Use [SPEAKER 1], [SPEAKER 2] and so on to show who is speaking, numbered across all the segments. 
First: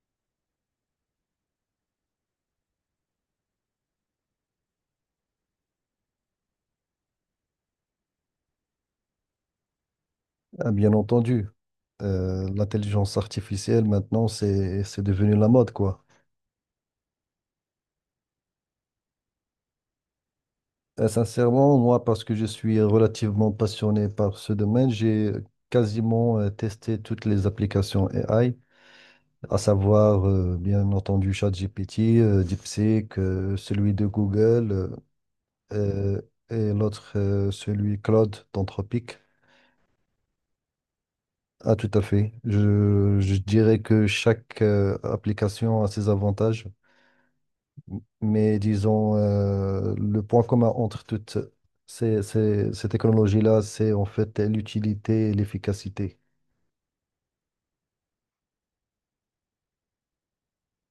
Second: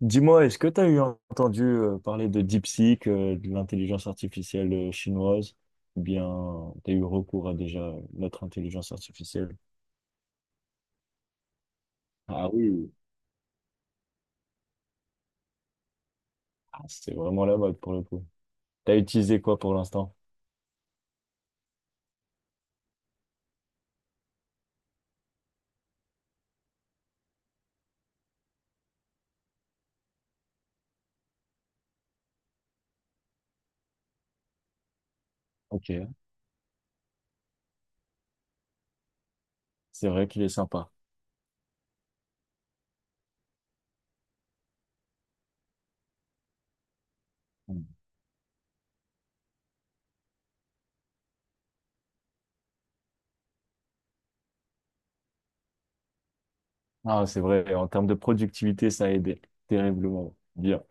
[SPEAKER 1] Dis-moi, est-ce que tu as eu entendu parler de DeepSeek, de l'intelligence artificielle chinoise? Ou bien tu as eu recours à déjà notre intelligence artificielle?
[SPEAKER 2] Ah, bien entendu. Euh,
[SPEAKER 1] Ah oui.
[SPEAKER 2] l'intelligence artificielle maintenant, c'est devenu la mode, quoi.
[SPEAKER 1] Ah, c'est vraiment la mode pour le coup. T'as utilisé quoi pour l'instant?
[SPEAKER 2] Sincèrement, moi, parce que je suis relativement passionné par ce domaine, j'ai quasiment testé toutes les applications AI, à savoir, bien entendu, ChatGPT, DeepSeek, celui de Google,
[SPEAKER 1] Ok,
[SPEAKER 2] euh, et l'autre, celui Claude d'Anthropic.
[SPEAKER 1] c'est vrai qu'il est sympa.
[SPEAKER 2] Ah, tout à fait. Je dirais que chaque application a ses avantages.
[SPEAKER 1] Mm.
[SPEAKER 2] Mais disons, le point commun entre toutes ces technologies-là, c'est en fait l'utilité et l'efficacité.
[SPEAKER 1] Ah, c'est vrai, en termes de productivité, ça a aidé terriblement. Bien.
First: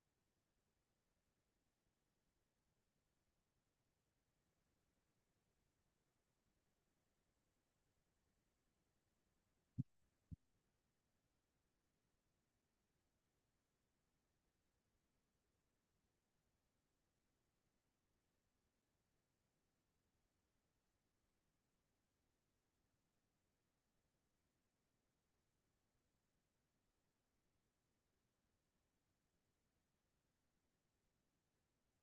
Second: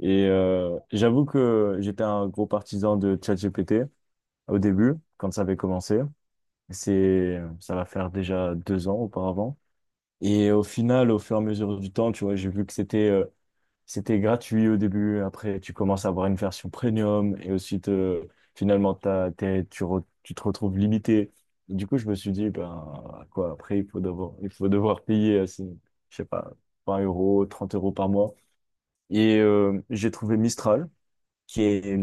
[SPEAKER 1] Et j'avoue que j'étais un gros partisan de ChatGPT au début, quand ça avait commencé. Ça va faire déjà 2 ans auparavant. Et au final, au fur et à mesure du temps, tu vois, j'ai vu que c'était gratuit au début. Après, tu commences à avoir une version premium et ensuite, finalement, t'as, t'es- tu, re- tu te retrouves limité. Du coup, je me suis dit, ben, quoi, après, il faut devoir payer, je sais pas, 20 euros, 30 euros par mois. Et j'ai trouvé Mistral qui est,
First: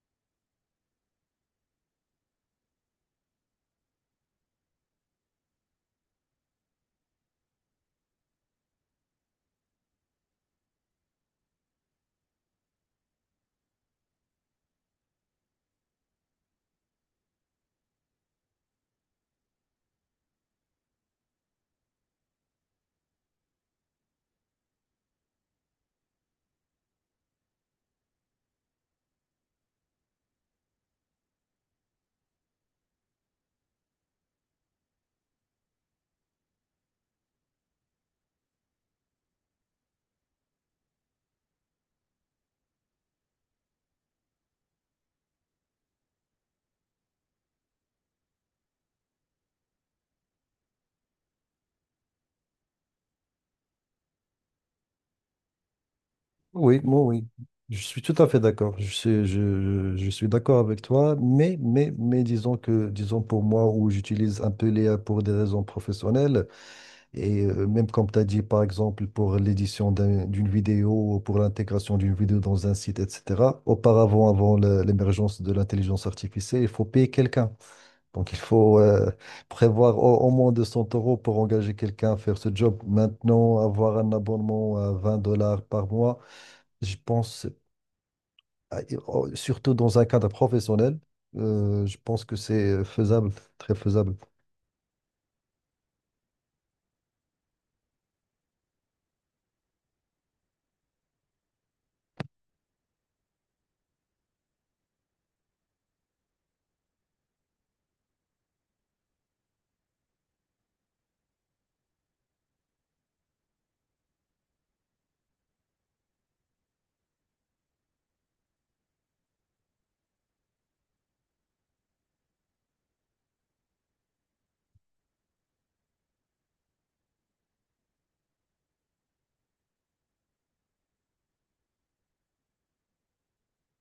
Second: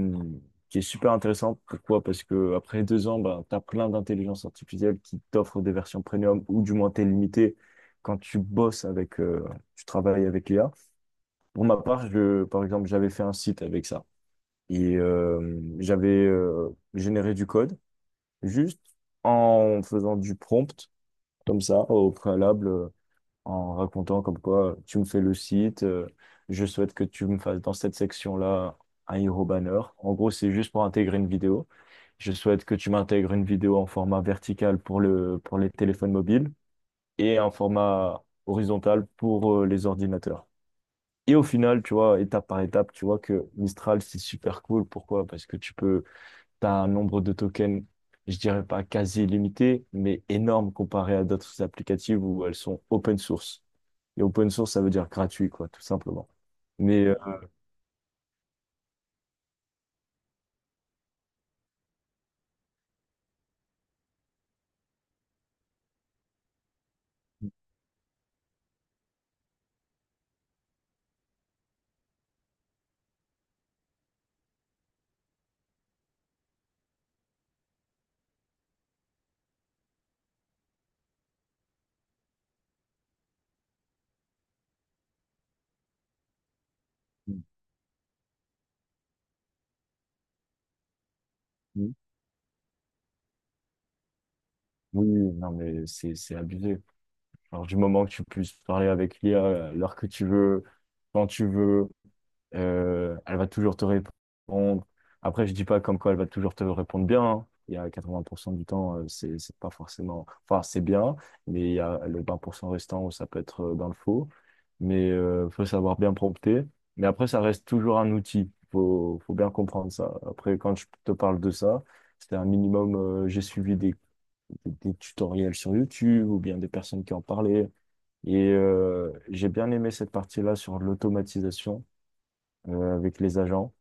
[SPEAKER 1] qui est super intéressante. Pourquoi? Parce que après 2 ans, ben, tu as plein d'intelligence artificielle qui t'offre des versions premium ou du moins t'es limité quand tu bosses tu travailles avec l'IA. Pour ma part, je, par exemple, j'avais fait un site avec ça et j'avais généré du code juste en faisant du prompt comme ça au préalable, en racontant comme quoi tu me fais le site, je souhaite que tu me fasses dans cette section-là un hero banner. En gros, c'est juste pour intégrer une vidéo. Je souhaite que tu m'intègres une vidéo en format vertical pour pour les téléphones mobiles et un format horizontal pour les ordinateurs. Et au final, tu vois, étape par étape, tu vois que Mistral, c'est super cool. Pourquoi? Parce que tu peux, t'as un nombre de tokens, je dirais pas quasi illimité, mais énorme comparé à d'autres applicatives où elles sont open source. Et open source, ça veut dire gratuit, quoi, tout simplement.
[SPEAKER 2] Oui, moi,
[SPEAKER 1] Mais
[SPEAKER 2] oui. Je suis tout à fait d'accord. Je suis d'accord avec toi, mais disons que, disons pour moi, où j'utilise un peu l'IA pour des raisons professionnelles, et même comme tu as dit, par exemple, pour l'édition d'une vidéo, ou pour l'intégration d'une vidéo dans un site, etc., auparavant, avant l'émergence de l'intelligence artificielle, il faut payer quelqu'un. Donc, il faut prévoir au moins 200 euros pour engager quelqu'un à faire ce job. Maintenant, avoir un abonnement à 20 dollars par mois, je pense, à- surtout dans un cadre professionnel, je pense que c'est faisable, très faisable.
[SPEAKER 1] oui, non, mais c'est abusé. Alors, du moment que tu puisses parler avec l'IA à l'heure que tu veux, quand tu veux. Elle va toujours te répondre. Après, je dis pas comme quoi elle va toujours te répondre bien, hein. Il y a 80% du temps, c'est pas forcément. Enfin, c'est bien, mais il y a le 20% restant où ça peut être dans le faux. Mais faut savoir bien prompter. Mais après, ça reste toujours un outil. Faut bien comprendre ça. Après, quand je te parle de ça, c'était un minimum. J'ai suivi des tutoriels sur YouTube ou bien des personnes qui en parlaient. Et j'ai bien aimé cette partie-là sur l'automatisation avec les agents.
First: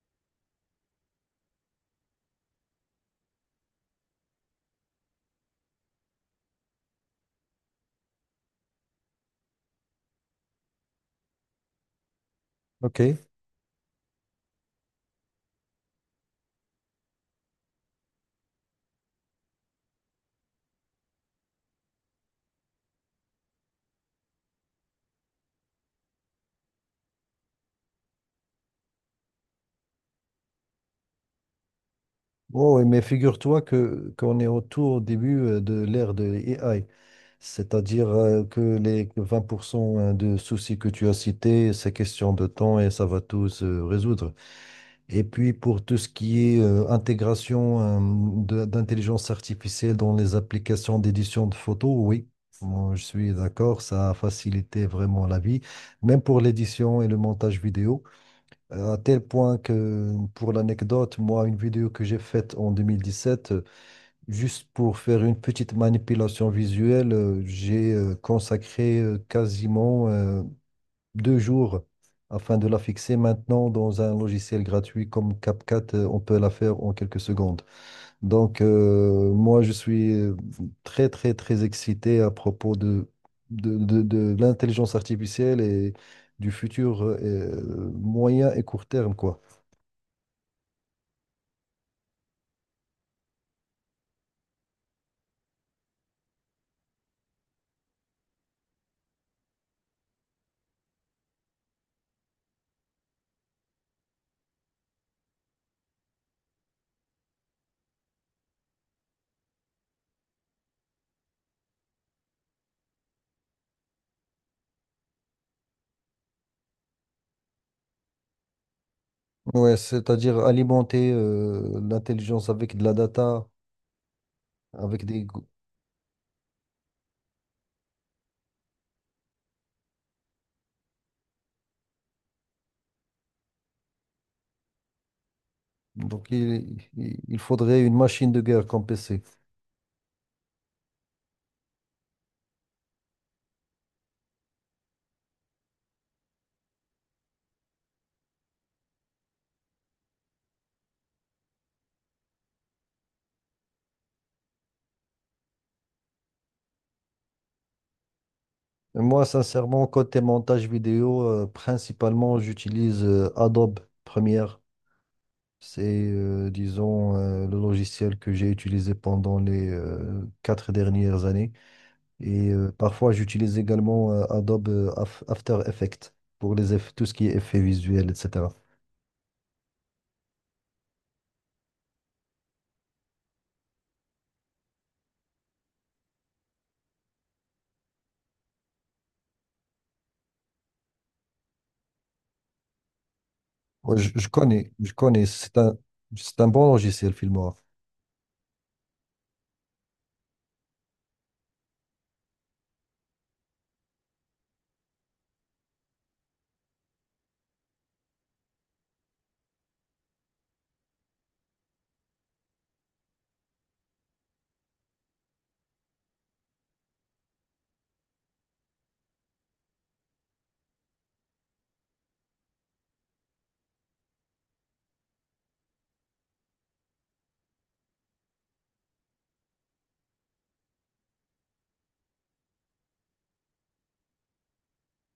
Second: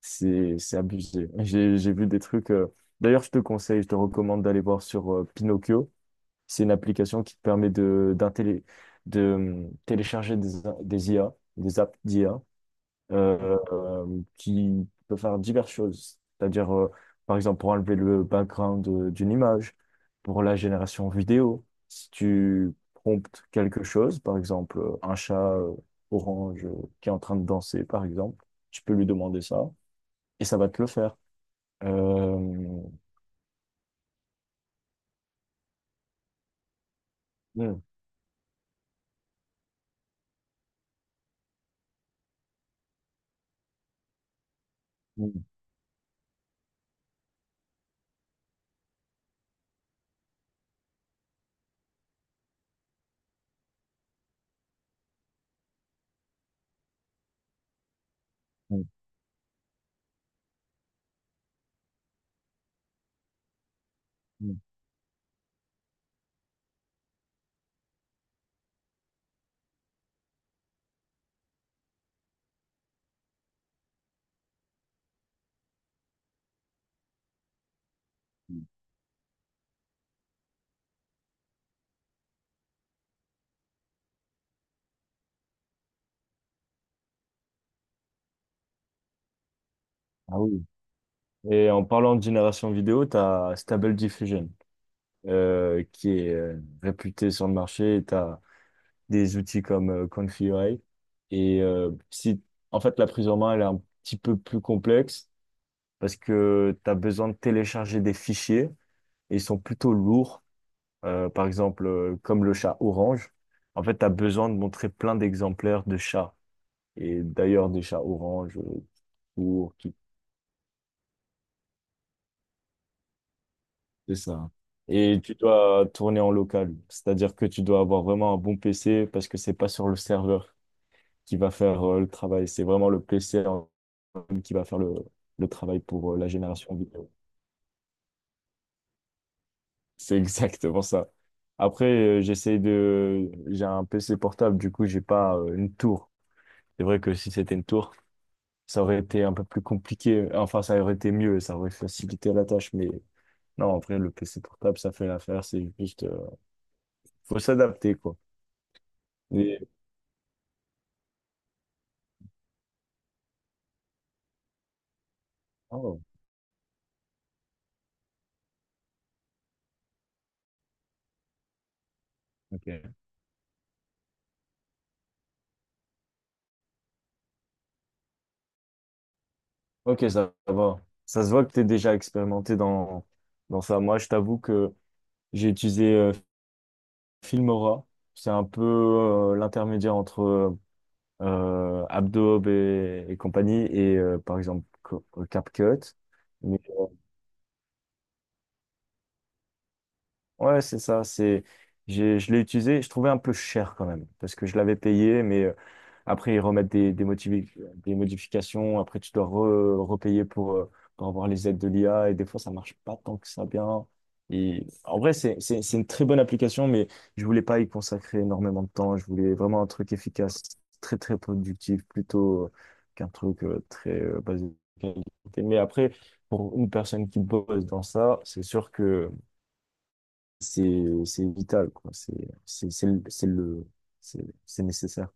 [SPEAKER 1] C'est abusé. J'ai vu des trucs. D'ailleurs, je te conseille, je te recommande d'aller voir sur Pinocchio. C'est une application qui te permet de télécharger des IA, des apps d'IA,
[SPEAKER 2] OK.
[SPEAKER 1] qui peut faire diverses choses. C'est-à-dire, par exemple, pour enlever le background d'une image, pour la génération vidéo, si tu promptes quelque chose, par exemple, un chat orange qui est en train de danser, par exemple, tu peux lui demander ça et ça va te le faire.
[SPEAKER 2] Oh,
[SPEAKER 1] Euh,
[SPEAKER 2] oui, mais figure-toi que qu'on est au tout au début de l'ère de l'AI,
[SPEAKER 1] mm,
[SPEAKER 2] c'est-à-dire que les 20% de soucis que tu as cités, c'est question de temps et ça va tout se résoudre. Et
[SPEAKER 1] mm,
[SPEAKER 2] puis pour tout ce qui est intégration d'intelligence artificielle dans les applications d'édition de photos, oui, moi, je suis d'accord, ça a facilité vraiment la vie, même pour l'édition et le montage vidéo.
[SPEAKER 1] mm,
[SPEAKER 2] À tel point que pour l'anecdote, moi, une vidéo que j'ai faite en 2017,
[SPEAKER 1] mm.
[SPEAKER 2] juste pour faire une petite manipulation visuelle, j'ai consacré quasiment deux jours afin de la fixer. Maintenant, dans un logiciel gratuit comme CapCut, on peut la faire en quelques secondes. Donc, moi, je suis très, très, très excité à propos de l'intelligence artificielle et du futur moyen et court terme, quoi.
[SPEAKER 1] Ah oui. Et en parlant de génération vidéo, tu as Stable Diffusion qui est réputé sur le marché. Tu des outils comme Confluent. Et si, en fait, la prise en main, elle est un petit peu plus complexe parce que tu as besoin de télécharger des fichiers et ils sont plutôt lourds. Par exemple, comme le chat orange, en fait, tu as besoin de montrer plein d'exemplaires de chats et d'ailleurs des chats orange, pour
[SPEAKER 2] Ouais,
[SPEAKER 1] tout,
[SPEAKER 2] c'est-à-dire alimenter l'intelligence avec de la data,
[SPEAKER 1] c'est ça.
[SPEAKER 2] avec
[SPEAKER 1] Et
[SPEAKER 2] des...
[SPEAKER 1] tu dois tourner en local, c'est-à-dire que tu dois avoir vraiment un bon PC parce que c'est pas sur le serveur qui va faire le travail, c'est vraiment le PC qui va faire le travail pour
[SPEAKER 2] Donc,
[SPEAKER 1] la génération
[SPEAKER 2] il,
[SPEAKER 1] vidéo.
[SPEAKER 2] il il faudrait une machine de guerre comme PC.
[SPEAKER 1] C'est exactement ça. Après, j'essaie de... J'ai un PC portable, du coup, j'ai pas une tour. C'est vrai que si c'était une tour, ça aurait été un peu plus compliqué. Enfin, ça aurait été mieux, ça aurait facilité la tâche. Mais non, en vrai, le PC portable, ça fait l'affaire. C'est juste... faut s'adapter, quoi.
[SPEAKER 2] Moi,
[SPEAKER 1] Et-
[SPEAKER 2] sincèrement, côté montage vidéo, principalement, j'utilise Adobe Premiere. C'est,
[SPEAKER 1] Oh,
[SPEAKER 2] disons, le logiciel que j'ai utilisé pendant les quatre dernières années. Et
[SPEAKER 1] ok.
[SPEAKER 2] parfois, j'utilise également Adobe After Effects pour les tout ce qui est effets visuels, etc.
[SPEAKER 1] Ok, ça va. Ça se voit que tu es déjà expérimenté dans ça. Moi, je t'avoue que j'ai utilisé Filmora, c'est un peu l'intermédiaire entre Adobe et compagnie
[SPEAKER 2] Moi,
[SPEAKER 1] et
[SPEAKER 2] je, je
[SPEAKER 1] par exemple
[SPEAKER 2] connais, je connais. C'est
[SPEAKER 1] CapCut.
[SPEAKER 2] c'est un
[SPEAKER 1] Mais
[SPEAKER 2] bon logiciel, Filmora.
[SPEAKER 1] ouais, c'est ça. Je l'ai utilisé. Je trouvais un peu cher quand même parce que je l'avais payé, mais après ils remettent des modifications. Après tu dois repayer pour avoir les aides de l'IA et des fois ça marche pas tant que ça bien. Et en vrai, c'est une très bonne application, mais je voulais pas y consacrer énormément de temps. Je voulais vraiment un truc efficace, très très productif, plutôt qu'un truc très basé sur la qualité. Mais après, pour une personne qui bosse dans ça, c'est sûr que c'est vital quoi, c'est c'est le c'est le- c'est nécessaire.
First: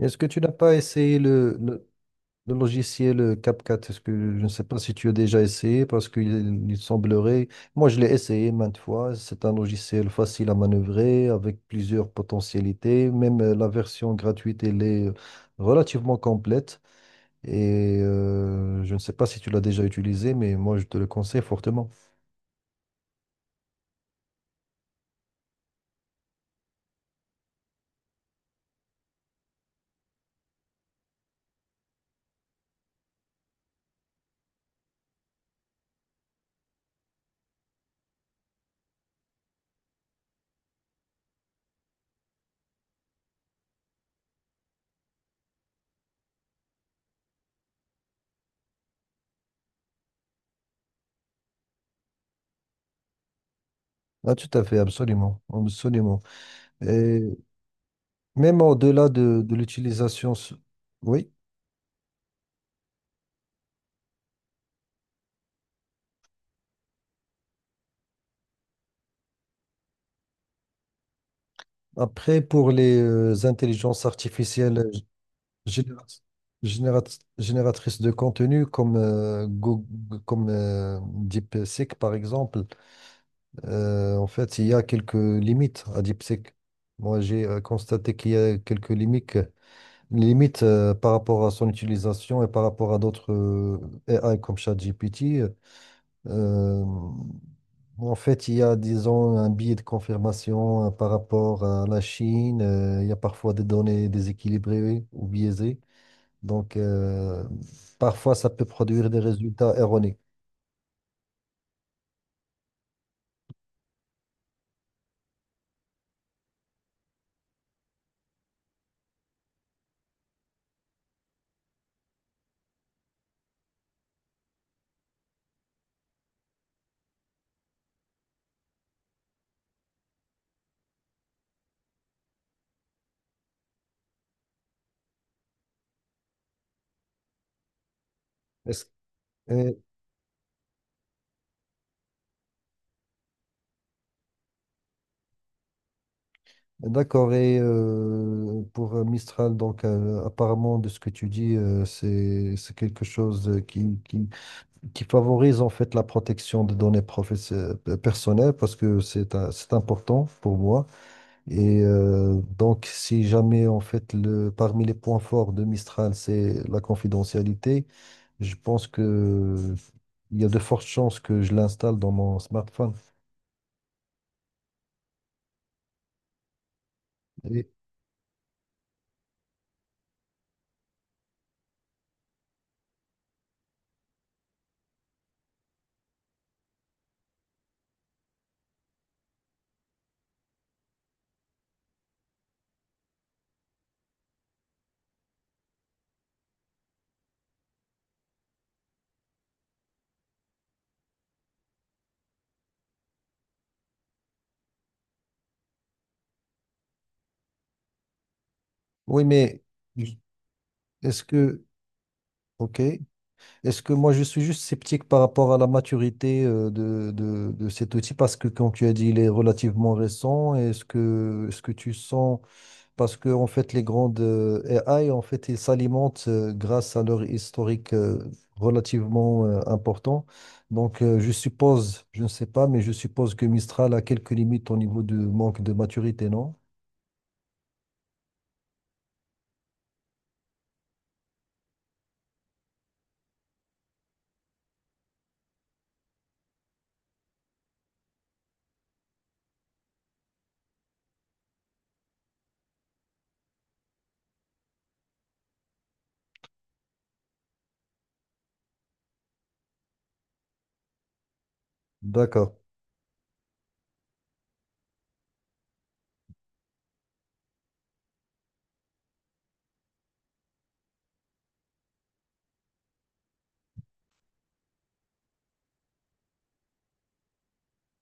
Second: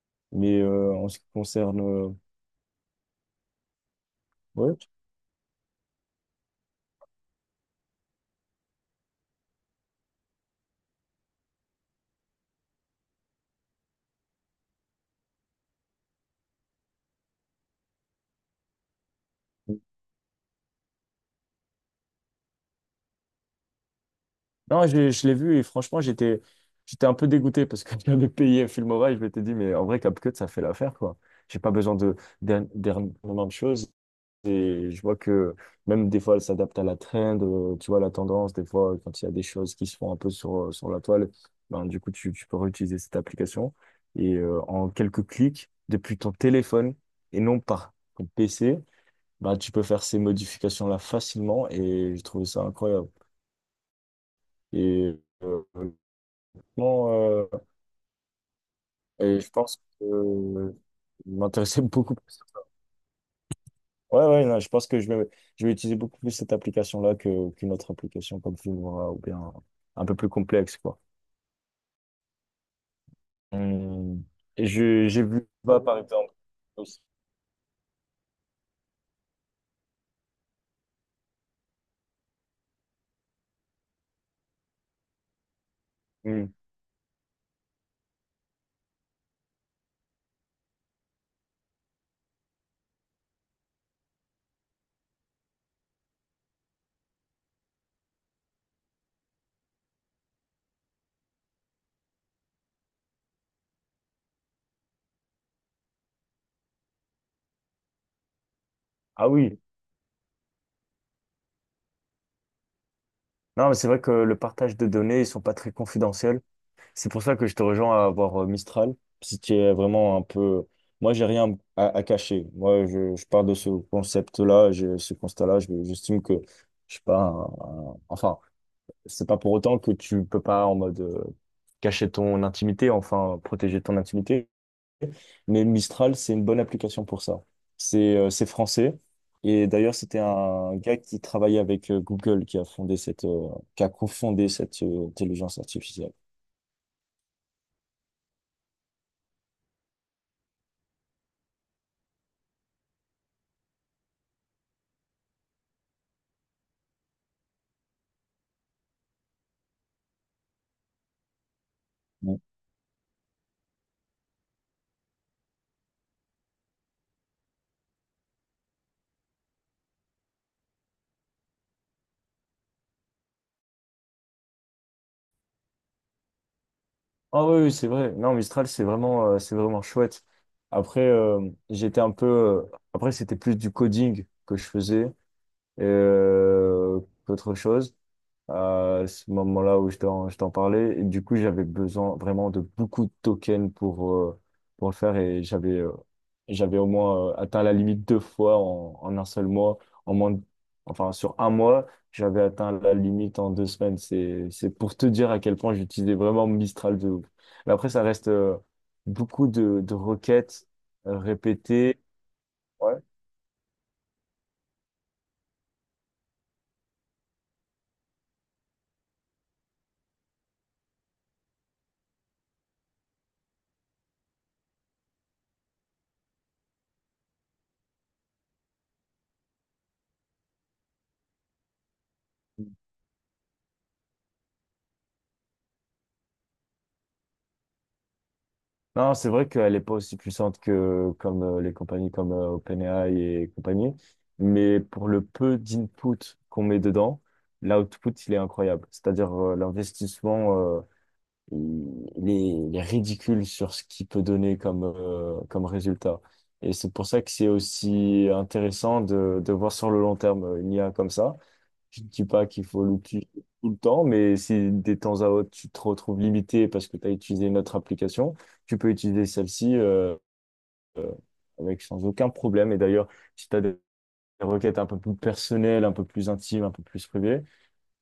[SPEAKER 2] Est-ce que tu n'as
[SPEAKER 1] Mais
[SPEAKER 2] pas
[SPEAKER 1] en
[SPEAKER 2] essayé
[SPEAKER 1] ce qui concerne
[SPEAKER 2] le logiciel CapCut, est-ce que je ne sais
[SPEAKER 1] ouais,
[SPEAKER 2] pas si tu as déjà essayé parce qu'il il semblerait, moi je l'ai essayé maintes fois, c'est un logiciel facile à manœuvrer avec plusieurs potentialités, même la version gratuite elle est relativement complète et je ne sais pas si tu l'as déjà utilisé mais moi je te le conseille fortement.
[SPEAKER 1] non, je l'ai vu et franchement j'étais un peu dégoûté parce que j'avais payé Filmora et je m'étais dit mais en vrai CapCut ça fait l'affaire quoi. J'ai pas besoin de d'ernement de choses. Et je vois que même des fois, elle s'adapte à la trend, tu vois, la tendance. Des fois, quand il y a des choses qui se font un peu sur la toile, ben, du coup, tu peux réutiliser cette application. Et en quelques clics, depuis ton téléphone et non par ton PC, ben, tu peux faire ces modifications-là facilement. Et j'ai trouvé ça incroyable.
[SPEAKER 2] Ah, tout à fait,
[SPEAKER 1] Et,
[SPEAKER 2] absolument,
[SPEAKER 1] euh,
[SPEAKER 2] absolument.
[SPEAKER 1] Honnêtement,
[SPEAKER 2] Et même au-delà
[SPEAKER 1] et je
[SPEAKER 2] de
[SPEAKER 1] pense que
[SPEAKER 2] l'utilisation, oui.
[SPEAKER 1] je m'intéressais beaucoup. Ouais, ouais, non, je pense que je vais utiliser beaucoup plus cette application-là qu'une autre application comme Filmora ou bien un peu plus complexe, quoi.
[SPEAKER 2] Après, pour les intelligences
[SPEAKER 1] Hum, et
[SPEAKER 2] artificielles,
[SPEAKER 1] j'ai vu Canva, par
[SPEAKER 2] Générat-
[SPEAKER 1] exemple. Aussi.
[SPEAKER 2] génératrice de contenu comme, comme DeepSeek, par exemple, en fait, il y a quelques limites à DeepSeek.
[SPEAKER 1] Hum.
[SPEAKER 2] Moi, j'ai constaté qu'il y a quelques limites, limites par rapport à son utilisation et par rapport à d'autres AI comme ChatGPT. Euh, en fait, il y a, disons, un biais de confirmation par rapport à la Chine. Il y a parfois des données déséquilibrées ou biaisées. Donc, parfois, ça peut produire des
[SPEAKER 1] Ah oui.
[SPEAKER 2] résultats erronés.
[SPEAKER 1] Non, mais c'est vrai que le partage de données, ils sont pas très confidentiels. C'est pour ça que je te rejoins à avoir Mistral. Si tu es vraiment un peu... Moi, j'ai rien à cacher. Moi, je pars de ce concept-là, j'ai ce constat-là. J'estime que je suis pas un- un- enfin, c'est pas pour autant que tu peux pas en mode cacher ton intimité, enfin protéger ton intimité. Mais Mistral, c'est une bonne application pour ça. C'est
[SPEAKER 2] Est-ce-
[SPEAKER 1] français. Et
[SPEAKER 2] et-
[SPEAKER 1] d'ailleurs, c'était un gars qui travaillait avec Google qui qui a cofondé cette intelligence artificielle.
[SPEAKER 2] D'accord. Et pour Mistral, donc, apparemment, de ce que tu dis, c'est quelque chose qui favorise en fait la protection des données personnelles parce que c'est important pour moi. Et donc, si jamais, en fait, parmi les points forts de Mistral, c'est la confidentialité, je pense que il y a de fortes chances que je l'installe dans mon smartphone.
[SPEAKER 1] Ah oui,
[SPEAKER 2] Et-
[SPEAKER 1] oui, c'est vrai. Non, Mistral, c'est vraiment chouette. Après, j'étais un peu. Après, c'était plus du coding que je faisais euh, qu'autre chose à ce moment-là où je t'en parlais. Et du coup, j'avais besoin vraiment de beaucoup de tokens pour le faire et j'avais au moins atteint la limite 2 fois en 1 seul mois. En moins de- enfin, sur un mois, j'avais atteint la limite en 2 semaines. C'est pour te dire à quel point j'utilisais vraiment Mistral de ouf. Mais après, ça reste
[SPEAKER 2] oui,
[SPEAKER 1] beaucoup de
[SPEAKER 2] je-
[SPEAKER 1] requêtes
[SPEAKER 2] est-ce que,
[SPEAKER 1] répétées.
[SPEAKER 2] ok,
[SPEAKER 1] Ouais.
[SPEAKER 2] est-ce que moi je suis juste sceptique par rapport à la maturité euh, de cet outil parce que, comme tu as dit, il est relativement récent. Est-ce que tu sens. Parce que en fait, les grandes AI, en fait, ils s'alimentent grâce à leur historique relativement important. Donc, je suppose, je ne sais pas, mais je suppose que Mistral a quelques limites au niveau du manque de maturité, non?
[SPEAKER 1] Non, c'est vrai qu'elle n'est pas aussi puissante que comme les compagnies comme OpenAI et compagnie, mais pour le peu d'input qu'on met dedans, l'output, il est incroyable. C'est-à-dire l'investissement, il est ridicule sur ce qu'il peut donner comme, comme résultat. Et c'est pour ça que c'est aussi intéressant de voir sur le long terme une IA comme ça. Je ne dis pas
[SPEAKER 2] D'accord.
[SPEAKER 1] qu'il faut l'utiliser tout le temps, mais si des temps à autre, tu te retrouves limité parce que tu as utilisé une autre application, tu peux utiliser celle-ci euh, avec sans aucun problème. Et d'ailleurs, si tu as des requêtes un peu plus personnelles, un peu plus intimes, un peu plus privées,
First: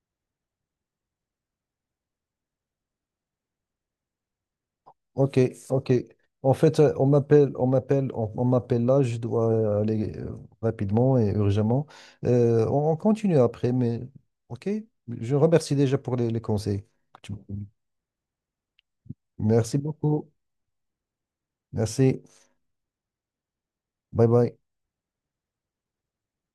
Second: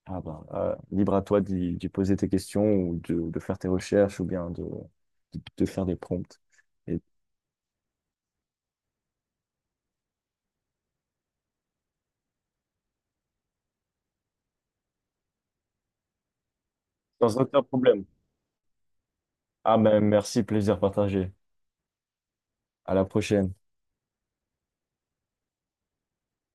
[SPEAKER 1] ah ben, libre à toi d'y poser tes questions ou de faire tes recherches ou bien
[SPEAKER 2] Ok,
[SPEAKER 1] de faire
[SPEAKER 2] ok.
[SPEAKER 1] des prompts.
[SPEAKER 2] En fait,
[SPEAKER 1] Et
[SPEAKER 2] on m'appelle là. Je dois aller rapidement et urgemment. On continue après, mais ok. Je remercie déjà pour les conseils que tu m'as
[SPEAKER 1] sans aucun
[SPEAKER 2] donnés.
[SPEAKER 1] problème.
[SPEAKER 2] Merci
[SPEAKER 1] Ah ben,
[SPEAKER 2] beaucoup.
[SPEAKER 1] merci, plaisir partagé.
[SPEAKER 2] Merci.
[SPEAKER 1] À la prochaine.
[SPEAKER 2] Bye bye.